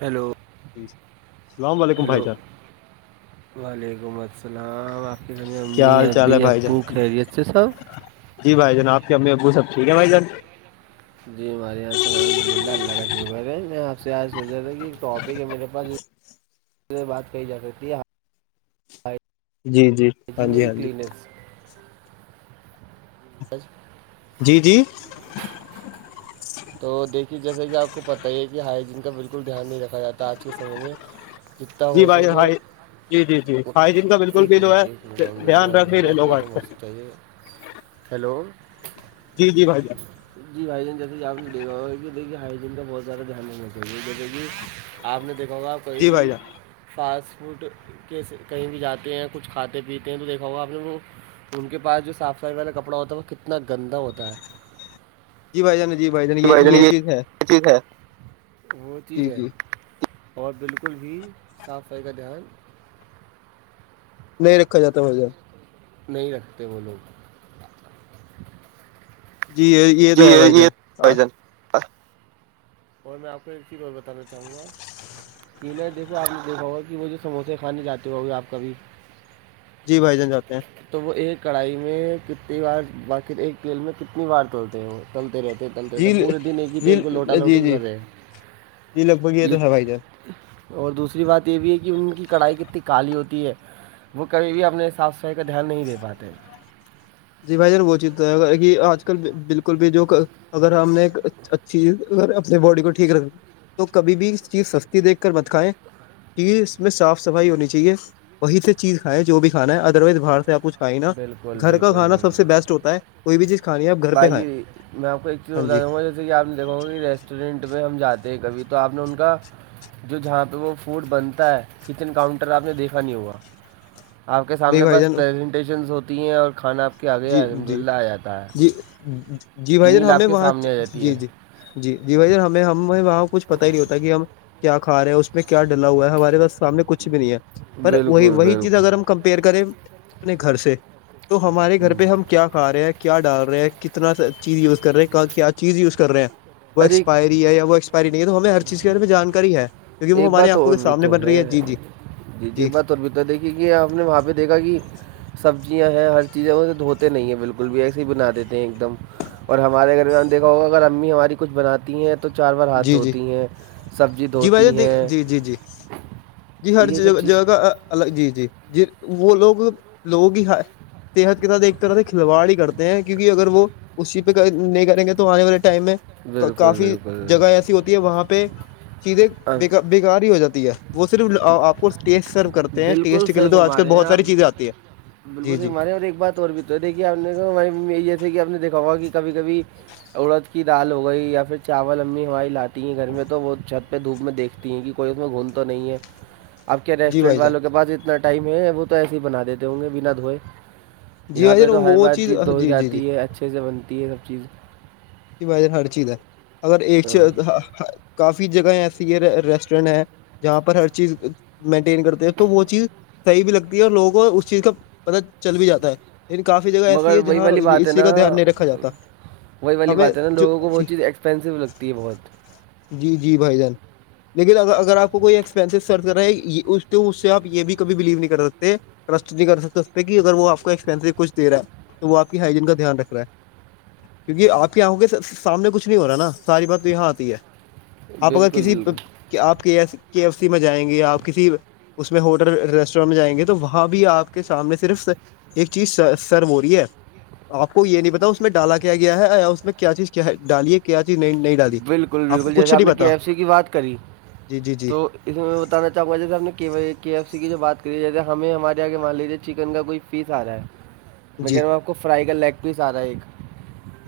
hello ج اللام و ععلیکم بھائی ہیلو چا وعلیکم السلام آپ کے گھر میں کیا امی حال چال ابی ہے بھائی جان ابو خیریت سے سب جی بھائی جان آپ امی ابوبٹھیک ہیں بھائی جان جی ہمارے یہاں سے الحمد للہ اللہ کا شکر ہے میں آپ سے آ سوچا تھا کہ ایک ٹاپک ہے میرے پاس سے بات کہی جا سکتی ہےاں جی جی ہاں جی وجینین ہاں جی کلینز بس جی جی تو دیکھیے جیسا کہ آپ کو پتہ ہی ہے کہ ہائجین کا بالکل دھیان نہیں رکھا جاتا آج کے سمے میں جتنا جی ہو بھائی سکے ہائی جی جی جی ہائیجین کا بالکل ایک بھی جو منٹ ہے ایک منٹ الحمد للہ دھیان رکھ الحمد بھی للہ رہے کی لوگ بات اچ ہم ہو سکتا ہے ہیلو بھائی جان جی بھائی ج آپ نے دیکاا دیکھی ہجین کا بہت زیادہ دھیان رکھ آپ نے دیکا ہوا آ کوئی جی بھائی بھی جان فاسٹ فوڈ کےس کہیں بھی جاتے ہیں کچھ کھاتے پیتے ہیں تو دیکھا ہوگا آپ نے کو ان کے پاس جو صاف صفائی والا کپڑا ہوتا ہے وہ کتنا گندا ہوتا ہے جی بھائی جان جی بھائی جان یہ چیز ہے چیز ہے وہ چیز جی ہے جی اور بالکل بھی صاف صفائی کا دھیان نہیں رکھا جاتا مجھ نہیں رکھتے وہ لوگ جی یہ جی تو ہے بھائی جان اور میں آپ کو ایک چ اور اور بتانا چاہوں گا کہ نہیں دیکھو آپ یہ دیکھا ہوا کہ وہ جو سموسے کھانے جاتے ہوئے آپ کبھی جی بھائی جان جاتے ہیں تو وہ ایک کڑھائی میں کتنی بار بخر ایک تیل میں کتنی بار چلتے ہیں وہ تلتے رہتے تلتے رہتے جی پورے دن ایک ہی جی تیل کو لوٹا جی لوٹی جی کرے جی لگ بگی ت تھار پائ جے اور دوسری بات یہ بھی ہے کہ ان کی کڑھائی کتنی کالی ہوتی ہے وہ کبھی بھی اپنے صاف صفائی کا دھیان نہیں دے پاتے جی بھائی جان وہ چیز یہ آج کل بالکل بھی جو اگر ہم نے ایک اچھی ا اپنے باڈی کو ٹھیک رکھنا تو کبھی بھی اس چیز سستی دیکھ کر بت کائےیں چیز میں صاف صفائی ہونی چاہیے وہی سے چیز کھائائےیں جو بھی کھانا ہے ادر وائز باہر سے آپ کچھ کھائی نا بالکل گھر کا بالکل کھانا سب سے بیسٹ ہوتا ہے کوئی بھی چیز کھانی ہے آپ گھر پہ کھائیں باقی میں آپ کو ایک چیز ہاں جی بتا دوں گا جیسے کہ آپ نے دیکاگا کہ ریسٹورینٹ میں ہم جاتے ہیں کبھی تو آپ نے ان کا جو جہاں پہ وہ فوڈ بنتا ہے کچن کاؤنٹر آپ نے دیکھا نہیں ہوا آپ کے نہیں سامنے بھائی بس جان پریزنٹیشن ہوتی ہیں اور کھانا کے آگے جی الحمد جی للہ آ جاتا ہے جی جی بھائی جان میل آپ ہمیں کے وہاں سامنے آ جاتی جی ہے جی جی جی بھائی ہمیں ہمیں وہاں کچھ پتا ہی نہیں ہوتا کہ ہم کیا کھا رہا اس میں کیا ڈلا ہوا ہے ہمارے پاس سامنے کچھ بھی نہیں ہے پر وہی بالکل وہی چیز اگر ہم بالکل کمپیئر کریں اپنے گھر سے تو ہمارے گھر پہ ہم کیا کھ رہے ہیں کیا ڈال رہے ہیں کتنا چیز یوز کر رہے ہیں کیا چیز یوز کر رہے ہیں وہ ارے ایک- ایکسپائری ہے یا وہ ایکسپائری نہیں ہے تو ہمیں ہر چیز کے بارے میں جانکاری ہے کیونکہ وہ ایک ہمارے بات آنکھوں اور کے بھی سامنے تو بن رہی ہے جی جی جی ایک بات اور بھی تو دیکھیے کہ آپ نے وہاں پہ دیکھا کہ سبزیاں ہیں ہر چیزیں وے دھوتے نہیں ہیں بالکل بھی ایسے ہی بنا دیتے ہیں ایک دم اور ہمارے گھر میں ہم دیکھا ہوگا اگر امی ہماری کچھ بناتی ہیں تو تو چار بار ہاتھ جی جی دھوتی ہیں سبزی دھو جی جی جی جی ہر یہ سب چیز جگہ کا الگ جی جی جی وہ لوگ لوگ ہی صحت کے ساتھ ایک طرح سے کلوڑ ہی کرتے ہیں کیونکہ اگر وہ اسی پہ نہیں کریں گے تو آنے والے ٹائم میں بالکل کافی بالکل جگہ ایسی ہوتی ہے وہاں پہ چیزیں ہاں ب بیکار ہی ہو جاتی ہے وہ صرف آپ کو ٹیسٹ سرو کرتے ہیں بالکل ٹیسٹ کے صحیح لیے تو آج فرما کل رہے ہیں بہت آپ ساری چیزیں آتی ہے جی بالکل س جی ہمارے اور ایک بات اور بھی تو دیکھی آ نے ہماری ممی یہ جیسے کہ آپ نے دکھا ہوا کہ کبھی کبھی اڑد کی دال ہو گئی یا پھر چاول امی ہویں لاتی تی گھر میں تو وہ چھت پہ دھوپ میں دیکھتی ہیں کہ کوئی اس میں گھون تو نہیں ہے آپ کے جی ریسٹورینٹ بھائی جان والوں کے پاس اتنا ٹائم ہے وہ تو ایسے ہی بنا دیتے ہوں گے بنا دھوئے جی یہاں بھائی پہ جان تو ہر وہ بار چیز دوئی جی جی جی جاتی ہے اچھے سے بنتی ہے سب چیز ب ہر چیز ہے اگر ایک چ ہاں کافی جگہیں ایسی ہے ریسٹورینٹ ہیں جہاں پر ہر چیز مینٹین کرتے ہیں تو وہ چیز صحیح بھی لگتی ہے اور لوگوں کو اس چیز کا پتا چل بھی جاتا ہے لیکن کافی جگہ ایسی مگر ہے وہی جہاں والی بات ہے اس چیز نا کا دھیان نہیں رکھا جاتا وہی والی ہمیں بات ہے نا جو لوگوں کو بہت چیز ایکسپینسو لگتی ہے بہت جی جی بھائی جان لیکن اگر آ کو کوئی ایکسپینسو سرچ کر رہا ہے اس اس سے یہ بھی کبھی بلیو نہیں کر سکتے ٹرسٹ نہیں کر سکتا اس پہ کہ اگر وہ آپ کو ایکسپینسو کچھ دے رہا ہے تو وہ آپ کی ہائیجین کا دھیان رکھ رہا ہے کیونکہ آپ کیا ہوں گے سامنے کچھ نہیں ہو رہا ہے نا ساری بات تو یہاں آتی ہے آپ اگر بالکل کسی بالکل کہ آپ کے ایف سی میں جائیں گے آپ کسی اس میں ہوٹل ریسٹورینٹ میں جائیں گے تو وہاں بھی آپ کے سامنے صرف ایک چیز سرو ہو رہی ہے آپ کو یہ نہیں پتا اس میں ڈالا کیا گیا ہے یا میں کیا چیز کیا ہے ڈالیے کیا چیز نئی نئی بالکل بالکل جیسے آپ نے کے ایف سی کی بات کری جی جی جی تو اس میں بتان چاہوں گا جیسے ہم نے کے کے ایف سی کی جو بات کری ہے جیے ہمیں ہمارے آگے مان لیجیے چکن کا کوئی فیس آ رہا ہے میں کہہ جی رہا ہوں آپ کو فرائی کا لیگ پیس آ رہا ہے ایک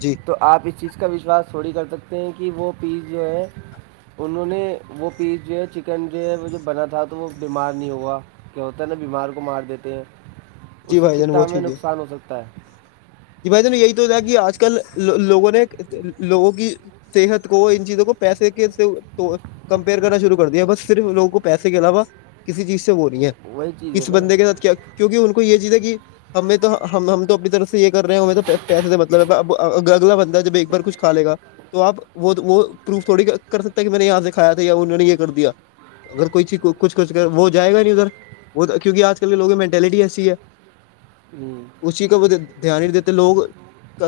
جی تو آپ اس چیز کا وشواس تھوڑی کر سکتے ہیں کہ وہ پیس جو ہے انہوں نے وہ پیس جو ہے چکن جو ہے وہ جوب بنا تھا تو وہ بیمار نہیں ہوا کیا ہوتا ہے نا بیمار کو مار دیتے ہیں اس جی سے بھائی جان کتنا ہمیں نقصان ہو سکتا ہے ج بھائی جن یہی تو تھا کہ آج کل لوگوں نے لوگوں کی صحت کو ان چیزوں کو پیسے کے تو کمپیئر کرنا شروع کر دیا بس صرف لوگوں کو پیسے کے علاوہ کسی چیز سے ہو رہی ہے ہیں وہی چیز ہے کس نا بندے کے ساتھ کیا کیونکہ ان کو یہ چیز ہے کہ ہمیں تو ہم تو اپنی طرف سے یہ کر رہے ہوں میں تو پیسے کا مطلب ہے اگر اگلا بندہ ہے جب ایک بار کچھ کا لےا تو آپ وہ وہ پروف تھوڑی کر سکتے کہ میں نے یہاں سےکھایا تھا یا انہوں نے یہ کر دیا اگر کوئی چیز کچھ کچھ وہ جائے گا نہیں ادھر وہ کیونکہ آج کل کےوگ مٹٹیلٹی ایسی ہے ہوں اسی کا دھیان نہیں دیتے لوگ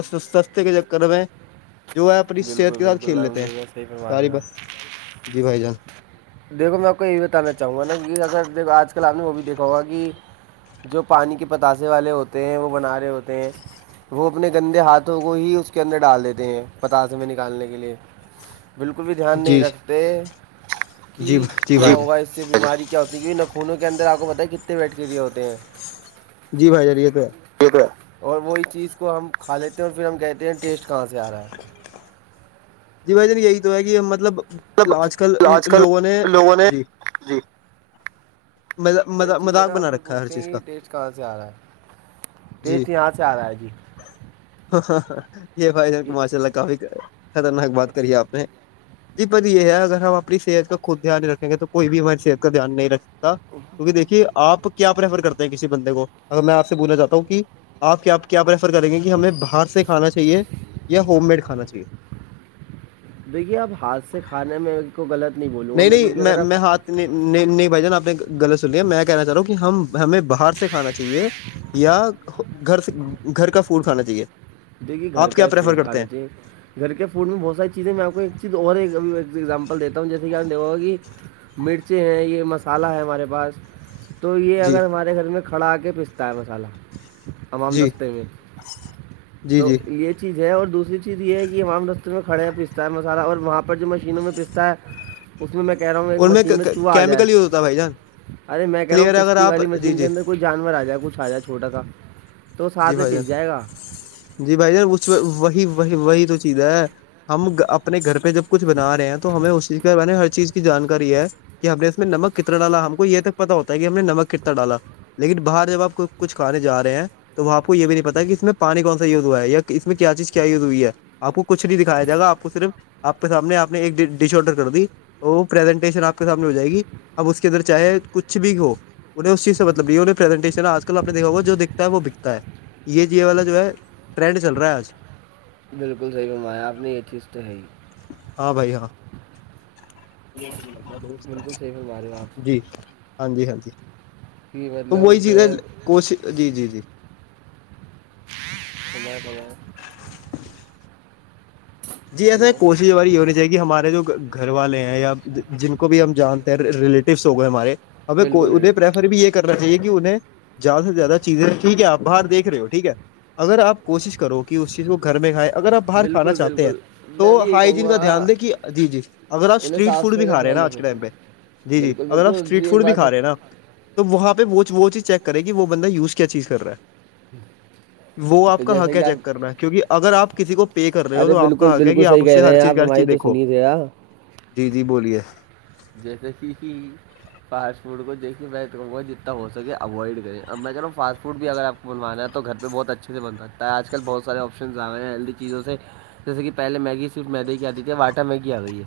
سستے کے کروئے جو ہے اپنی صحت بالکل کے ساتھ بالکل کھیل لیتے الحمد ہیں للہ صحیح فرما رہے ساری ہیں بات جی بھائی جان دیکو میں آپ کو یہی بتانا چاہوں گا نا کہ اگر د آج کل آپ نے وہ بھی دیکھا ہوگا کہ جو پانی کے پتاسے والے ہوتے ہیں وہ بنا رہے ہوتے ہیں وہ اپنے گندے ہاتھوں کو ہی اس کے اندر ڈال دیتے ہیں پتاسے میں نکالنے کے لیے بالکل بھی دھیان نہیں جی رکھتے جی کہ جی کیا بھائی ہوگا جان اس سے بیماری کیا ہوتی ہے کیہ نخونوں کے اندر آپ کو پت کتنے ویٹ کے لیے ہوتے ہیں جی بھائی جاریے تو ٹھیک ہے اور وہی چیز کو ہم کھا لیتے ہیں اور پھر ہم کہتے ہیں ٹیسٹ کہاں سے آ رہا ہے جی بھائی جن یہی تو ہے کہ مطلب ہے آج کل مطلب آج کل لوگوں نے لوگوں نے جی جی وہی چیز ہے مذاق نا ہم بنا پھر رکھا ہے ہر پوچھتے ہیں چیز کہ کا یہ ٹیسٹ کہاں سے آ رہا ہے ٹیسٹ یہاں سے آ رہا ہے جی ہاںاں یہ بھائی جان کو ماشاء اللہ کافی خطرناک بات کری ہے آپ نے جی پر یہ ہے اگر ہم اپنی صحت کا خود دھیان رکھیں گے تو کوئی بھی ہماری صحت کا دھیان نہیں رکھتا کیونکہ دیکھیے آپ کیا پریفر کرتے ہیں کسی بندے کو اگر میں آپ سے بولنا چاہتا ہوں کہ آپ کیا پرریفر کریں گے کہ ہمیں باہر سے کھانا چاہیے یا ہوم میڈ کھانا چاہیے دیکھیے آپ ہاتھ سے کھانے میں کو غلط نہیں بولوں گا میں کیونکہ اگر آپ میں ہاتھ نہیں نہیں نہیں بھائی جان آپ نے غلط سنی ہے میں کہنا چاہ رہا ہوں کہ ہم ہمیں باہر سے کھانا چاہیے یا گھر سے گھر کا فوڈ کھانا چاہیے دیکھیے گھر آپ کا کیا ہی پریفر فوڈ کھا کرتے رہے ہیں تھے گھر کے فوڈ میں بہت ساری چیزیں میں آپ کو ایک چیز اور ایک اب ایک ایگزامپل دیتا ہوں جیسے کہ آپ دا گا کہ مرچیں ہیں یہ مسالحہ ہے ہمارے پاس تو یہ جی اگر ہمارے گھر میں کھڑا آ کے پستا ہے مصالحہ تمام دستے میں اچھا تو یہ چیز ہے اور دوسری چیز یہ ہے کہ ہمام رستے میں کھڑے ہیں پیستا ہے مسالہ اور وہاں پر جو مشینوں میں پستا ہے اس میں کہہ رہا ہوں ایک ان مشین میں چوہا آ جائے کیمیکل یوز ہوتا ہے بھائی جان ارے میں کہہ رہا ہوں کلیئر ہے اگر پستتی آپ والی جی مشین کے جی اندر کوئی جانور آ جائے کچھ آ جائے چھوٹا کا جی بھائی جان جی بھائی جان اس وہیی وہی تو چیز ہے ہم اپنے گھر پہ جب کچھ بنا رہے ہیں تو ہمیں اس چیز کے بارے ہر چیز کی جانکاری ہے کہ ہم نے اس میں نمک کتنا ڈالا ہم کو یہ تک پتا ہوتا ہے کہ ہم نے نمک کتنا ڈالا لیکن باہر جب آپ کچھ کھانے جا رہے ہیں تو وہ آپ کو یہ بھی نہیں پتا کہ اس میں پانی کونایوز ہوا ہےیا اس میں کیا چیز کیا یوز ہوئی ہے آپ کو کچھ نہیں دکھایا جائے گا آپ کو صرف آپ کے سامنے آپ نے ایک ڈ ڈش آڈر کر دی تو پرزنٹیشن آپ کے سامنے ہو جائے گی اب اس کے اندر چاہے کچھ بھی ہو انہ اس چی سے ملبہ پریزنٹیشن آجل آ نے دکھا جو وہ بکتا ہے یہ جی والا جو ہے ٹرینڈ چل رہا ہے آج بالکل صحیح فمایا آپ نے یہ چیز تو ہے ہی ہاں بھائی ہاں جی بالکل صحیح فرما رہے ہو آپ ہاں جی ہاں جی کہ تو وہی چیزیں کوشش جی جی جی سما سا جی ایسا ہیلو کوشش ہماری یہ ہونی چاہیے کہ ہمارے جو گھر والے ہیں یا جن کو بھی ہم جانتے ہیں ریلیٹیوس ہو گئے ہمارے اب کو بالکل ادے پرریفر بھی ایک کرنا چاہیے کہ انہیں زیادہ سے زیادہ چیزیں ٹھیک ہے آپ باہر دیکھ رہے ہو ٹھیک ہے اگر آپ کوشش کرو کہ اس چیز کو گھر میں کھائےیں اگر آپ باہر کھانا بالکل چاہتے ہیں بالکل تو میں بھی یہی کہوں ہائیجین گا کا دھیان دے کہ جی جی اگر آپ انہیں اسٹریٹ صاف فوڈ بھی صفائی کا کھا رہے ہیں نا دھیان آج رکھنا کے ٹائم چاہیے پہ جی جی بالکل اگر بالکل آپ اور اسٹریٹ دوسری ایک فوڈ بھی بات کھا رہے ہیں وہ نا تو وہاں پہ وہ وہ چیز چیک کرے کہ وہ بندہ یوز کیا چیز کر رہا ہے وہ آپ کا ح جیسا کیا کہ چیک آپ کرنا ہے کیونکہ اگر آپ کسی کو پے کر رہے ہو ارے تو آپ بالکل کہا گ بالکل کہ آپ صحیح اس کہہ سے رہے ہر ہیں چیز آپ کی ہر ہماری چیز تو دیکھو سنیے ذرا جی جی بولیے جیسے کہ ہی فاسٹ فوڈ کو دیکھیے میں کہوں گا جتنا ہو سکے اوائڈ کریں اب میں کہہ رہا ہوں فاسٹ فوڈ بھی اگر آپ کو بنوانا تو گھر پہ بہت اچھے سےنکا ہے آج کل بہت سارے آپن آئے ہیں ہیلدی چیزوں سے جیسے کہ پہلے میگی صرف میدی کی آتی تھی واٹا میگی آ گئی ہے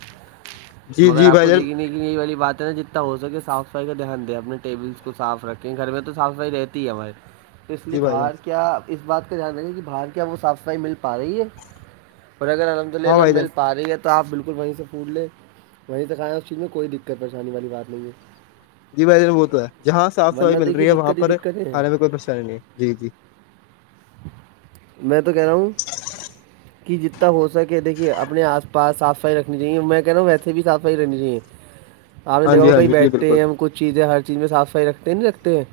جی جی بھائی جان ن نئی والی باتیں نا جتنا ہو سکے صف سفائی کا دھیان دیں اپنے ٹیبلس کو صاف رکھیں گھر میں تو صاف سفائی رہتی ہمارے تو اس لیے جی بھائی جان باہر کیا اس بات کا دھیان رکھے کہ باہر کیا وہ صاف صفائی مل پا رہی ہے اور اگر الحمد ہاں للہ بھائی مل جان آ رہی ہے تو آپ بالکل وہیں سے پھول لیں دکھایا اس چیز میں کوئی دقت پریشانی والی بات نہیں ہے جی بھن وہ تو ہے جہاں صاف ورنہ صفائی مل دیکھیے رہی ہے وہاں دقت ہی پر دقتیں ہیں کھانے میں کوئی پریشانی نہیں ہے جی جی میں تو کہہ رہا ہوں کہ جتنا ہو سکے دیکے اپنے آس پاس صف صفائی رکھنی چاہیے میں کہنااوں ویسے بھی صاف صفائی رہنی چاہیے آپ نے ہاں دھا جی ہوا ہاں کہیں جی جی بیٹھتے بالکل ہیں ہم کچھ چیزیں ہر چیز میں صاف صفائی رکھتے نہیں رکھتے ہیں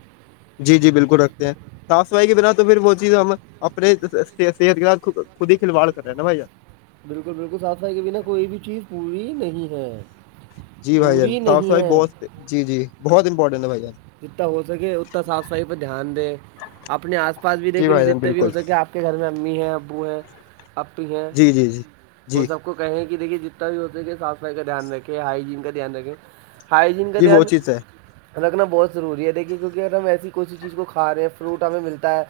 جی جی بالکل رکھتے ہیں صاف صفائی کے بنا تو پھر وہ چیز ہم اپنے صحت کے خود ہی کلواڑ کر رہے ہیں نا بھیا بالکل بالکل صاف صائی کے بنا کوئی بھی چیز پوری نہیں ہے جی بھائی جان پوری صاف نہیں صفائی ہے بہت جی جی بہت امپورٹنٹ ہیں بھائی جان پاس بھی جی دیکھ ل بھائی جان جتنے بھی ہو بالکل سکے آپ کے گھر میں امی ہیں ابو ہیں اپی ہیں جی جی جی جی ان سب کو کہیں کہ دیکھیے جتنا بھی ہو سک کہ صف صفائی کا دھیان رکھیں ہائجین کا دھیان رکھیں ہائجین کا جی وہ دھیان چیز ہے رکھنا بہت ضروری ہے دیکھیے کیونکہ اگر ہم ایسی کوسی چیز کو کھاے ہیں فروٹ ہمیں ملتا ہے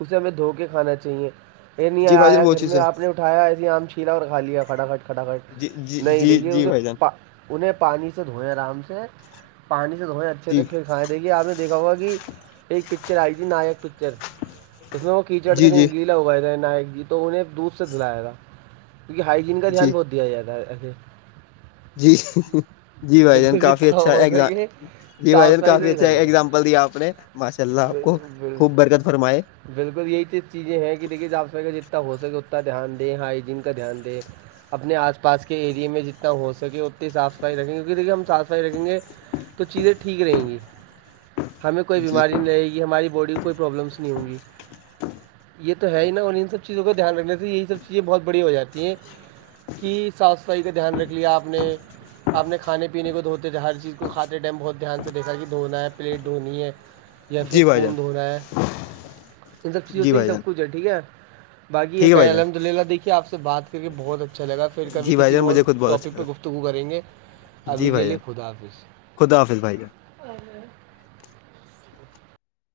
اسے ہمیں دھو کے کھانا چاہیے یہ نہیں جی بھائی جان آیا وہ گھر چیز میں ہے آپ نے اٹھ اٹھایا ایسے آم چھیلا اور کھا لیا کھٹا کھٹ کٹا جی کھٹ جی نہیں جی دیکھیے جی بھائی جان اسےا انہیں پانی سے دھوئیں آرام سے پانی سے دھوئیں اچھے سے جی کھائے دیکے آپ نے دیکھا ہوگا کہ ایک پکچر آئی تھی ناک پکچر اس میں وہ کیچڑ سے جی جی کہیں گیلا ہوگایا تھا نائک جی تو انہیں دودھ سے دلایا تھا کیہ ہائجین کا جی دھیان بہت دیا جیاا ہے اے جی جی بھائی جان بالکل کافی جتنا اچھا ہو سکے ایگزام جی بھائی صاف جان صفائی کافی سے اچھا ایگزامپل دیا آپ نے ماشاء اللہ آپ کو کرے خوب برکت فرمائے بالکل یہی چیزیں ہیں کہ دیکھیے آپ س جتنا ہو سکے اتنا دھیان دیں ہائجین کا دھیان دے اپنے آس پاس کے ایریے میں جتنا ہو سکے اتنی صاف صفائی رکھیں گے کیونکہ دیکھیے ہم صاف صفائی رکھیں گے تو چیزیں ٹھیک رہیں گی ہمیں کوئی جی بیماری نہیں رہے گی ہماری باڈی کوئی پرابلمس نہیں ہوں گی یہ تو ہے ہی نا اور ان سب چیزوں کا دھیان رکھنے سے یہی سب چیزیں بہت بڑی ہو جاتی ہیں کی صاف صفائی کا دھیان رکھ لیا آپ نے اپنے کھانے پینے کو دوتے تھے ہر چیز کو کاتے ٹائم بہ دھیان سے دیکھا کہ دھونا ہے پلیٹ دھونی ہے یا پھر جی بھائی جان اسکون دھ ہو رہا ہے ان سب چیزوں جی سے ہی بھائی جان سب کچھ ہے ٹھیک ہے باقی یہ ٹھیک ہے کہ بھائی جان الحمد للہ دیکھیے آپ سے بات کر کے بہت اچھا لگا پھر کبھی جی بھائی کسی جان اور مجھے خود بہت ٹاپک اچھا پہ گفتگو کریں گے ابھی کے لیے خدا حافظ خدافظ بھائیا اور